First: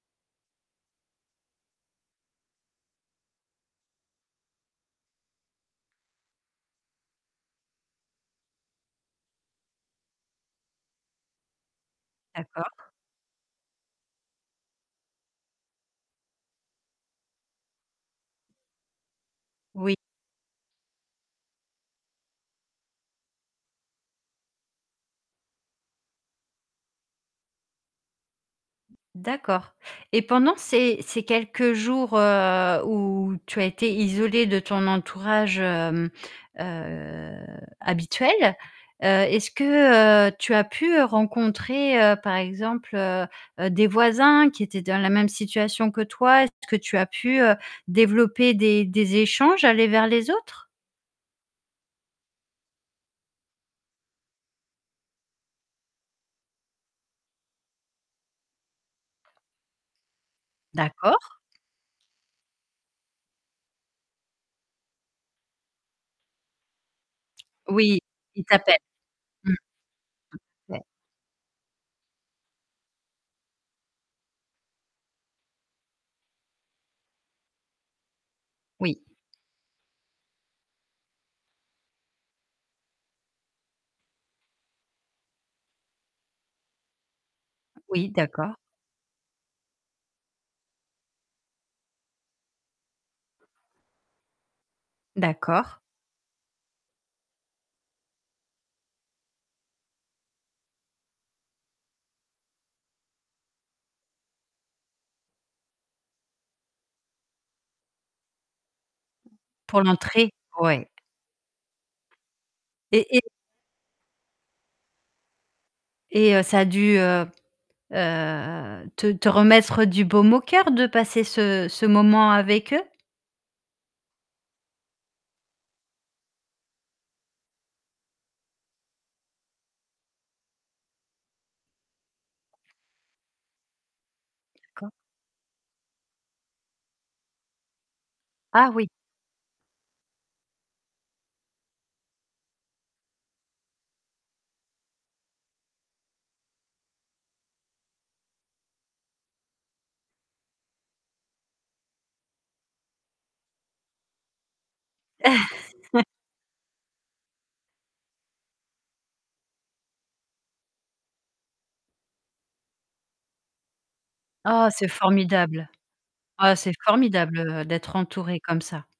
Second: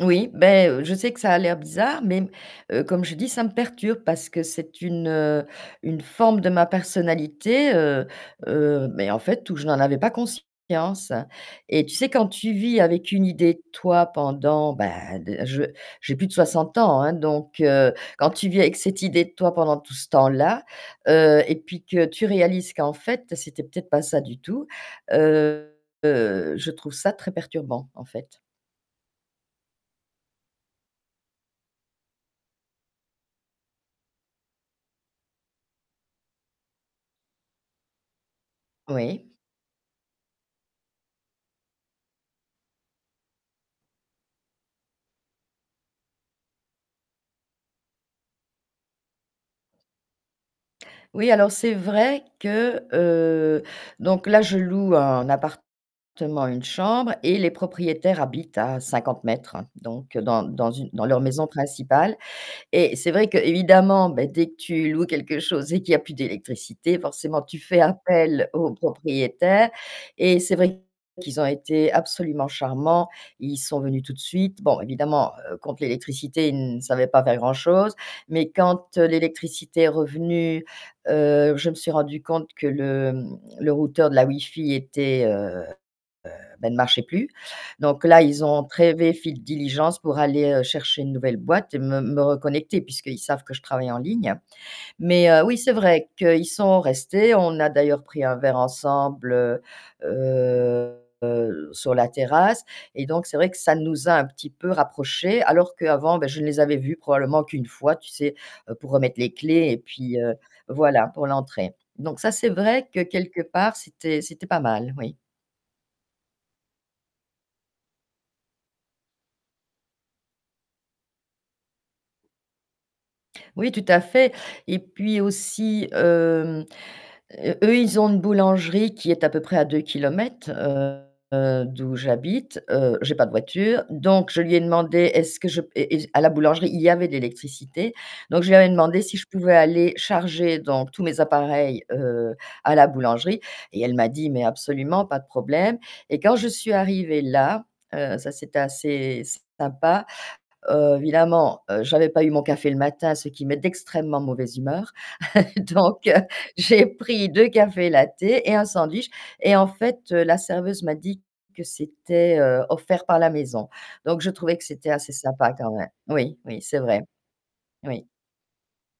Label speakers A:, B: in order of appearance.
A: Oui, bah, heu, je sais que ça a l'air bizarre, mais, heu, comme je dis, ça me perturbe parce que c'est une, heu, une forme de ma personnalité, heu heu, mais en fait, où je n'en avais pas conscience et tu sais, quand tu
B: D'accord.
A: vis avec une idée de toi pendant, bah de je j'ai plus de 60 ans, hein, donc heu, quand tu vis avec cette idée de toi pendant tout
B: Oui.
A: ce temps-là, heu et puis que tu réalises qu'en fait c'était peut-être pas ça du tout, heu, heu, je trouve ça très perturbant en fait.
B: D'accord et pendant ces ces quelques jours, heu, où tu as été isolée de ton entourage, hem, heu, habituel, heu,
A: Oui.
B: est-ce que tu as pu rencontrer par exemple, heu, des voisins qui étaient dans la même situation que toi? Est-ce que tu as pu, heu, développer des des échanges, aller vers les autres?
A: Oui, alors c'est vrai que, heu donc là je loue un appartement avec une chambre et les propriétaires habitent à 50 m donc dans dans une dans leur
B: D'accord.
A: maison principale et c'est vrai qu'évidemment bah dès que tu loues quelque chose et qu'il y a plus d'électricité forcément tu fais
B: Oui, il
A: appel aux
B: t'appelle
A: propriétaires et c'est vrai
B: [unintelligible]
A: qu'ils ont été absolument charmants, ils sont venus tout de suite. Bon évidemment, heu, contre l'électricité, ils savaient pas faire grand-chose, mais quand,
B: Oui.
A: heu, l'électricité est revenue, heu, je me suis rendue compte que le, hem, le routeur de la wifi était, heu heu, bah il marchait plus. Donc
B: Oui
A: là, ils
B: d'accord.
A: ont [unintelligible] diligence pour aller chercher une nouvelle boîte et me me reconnecter puisqu'ils savent que je travaille en ligne. Mais oui, c'est
B: D'accord.
A: vrai qu'ils sont restés. On a d'ailleurs pris un verre ensemble, heu, heu, heu, sur la terrasse et donc c'est vrai que ça nous a un petit peu rapprochés alors qu'avant bah je les avais vus probablement qu'1 fois tu sais pour remettre les clés et
B: Pour
A: puis,
B: l'entrée?
A: heu,
B: Ouais.
A: voilà pour l'entrée. Donc ça c'est vrai que
B: Et et
A: quelque part c'était c'était pas mal, oui.
B: Et heu, ça a dû, heu heu, te te remettre du baume au coeur de passer ce ce moment avec eux?
A: Oui tout à fait et puis aussi, hem, eux ils ont une boulangerie qui est à peu près à 2 kilomètres, heu, d'où j'habite, heu, j'ai pas de voiture, donc je lui ai
B: D'accord.
A: demandé est-ce que je à la boulangerie il y avait de l'électricité, donc je lui avais
B: Ah oui.
A: demandé si je pouvais aller charger donc tous mes appareils, heu, à la boulangerie et elle m'a dit: «Mais absolument. Pas de problème». Et quand je suis arrivée là, heu, ça c'était assez sympa. Heu, évidemment, heu, j'avais pas eu mon café le matin, ce qui met d'extrêmement mauvaise humeur. Donc, heu, j'ai pris 2 cafés lattés et un sandwich et en fait, heu, la serveuse m'a dit que c'était, heu, offert par la maison. Donc je trouvais que
B: Oh c'est
A: c'était assez sympa
B: formidable!
A: quand même oui,
B: Oh
A: oui
B: c'est
A: c'est vrai.
B: formidable, heu, d'être
A: Oui.
B: entourée comme ça!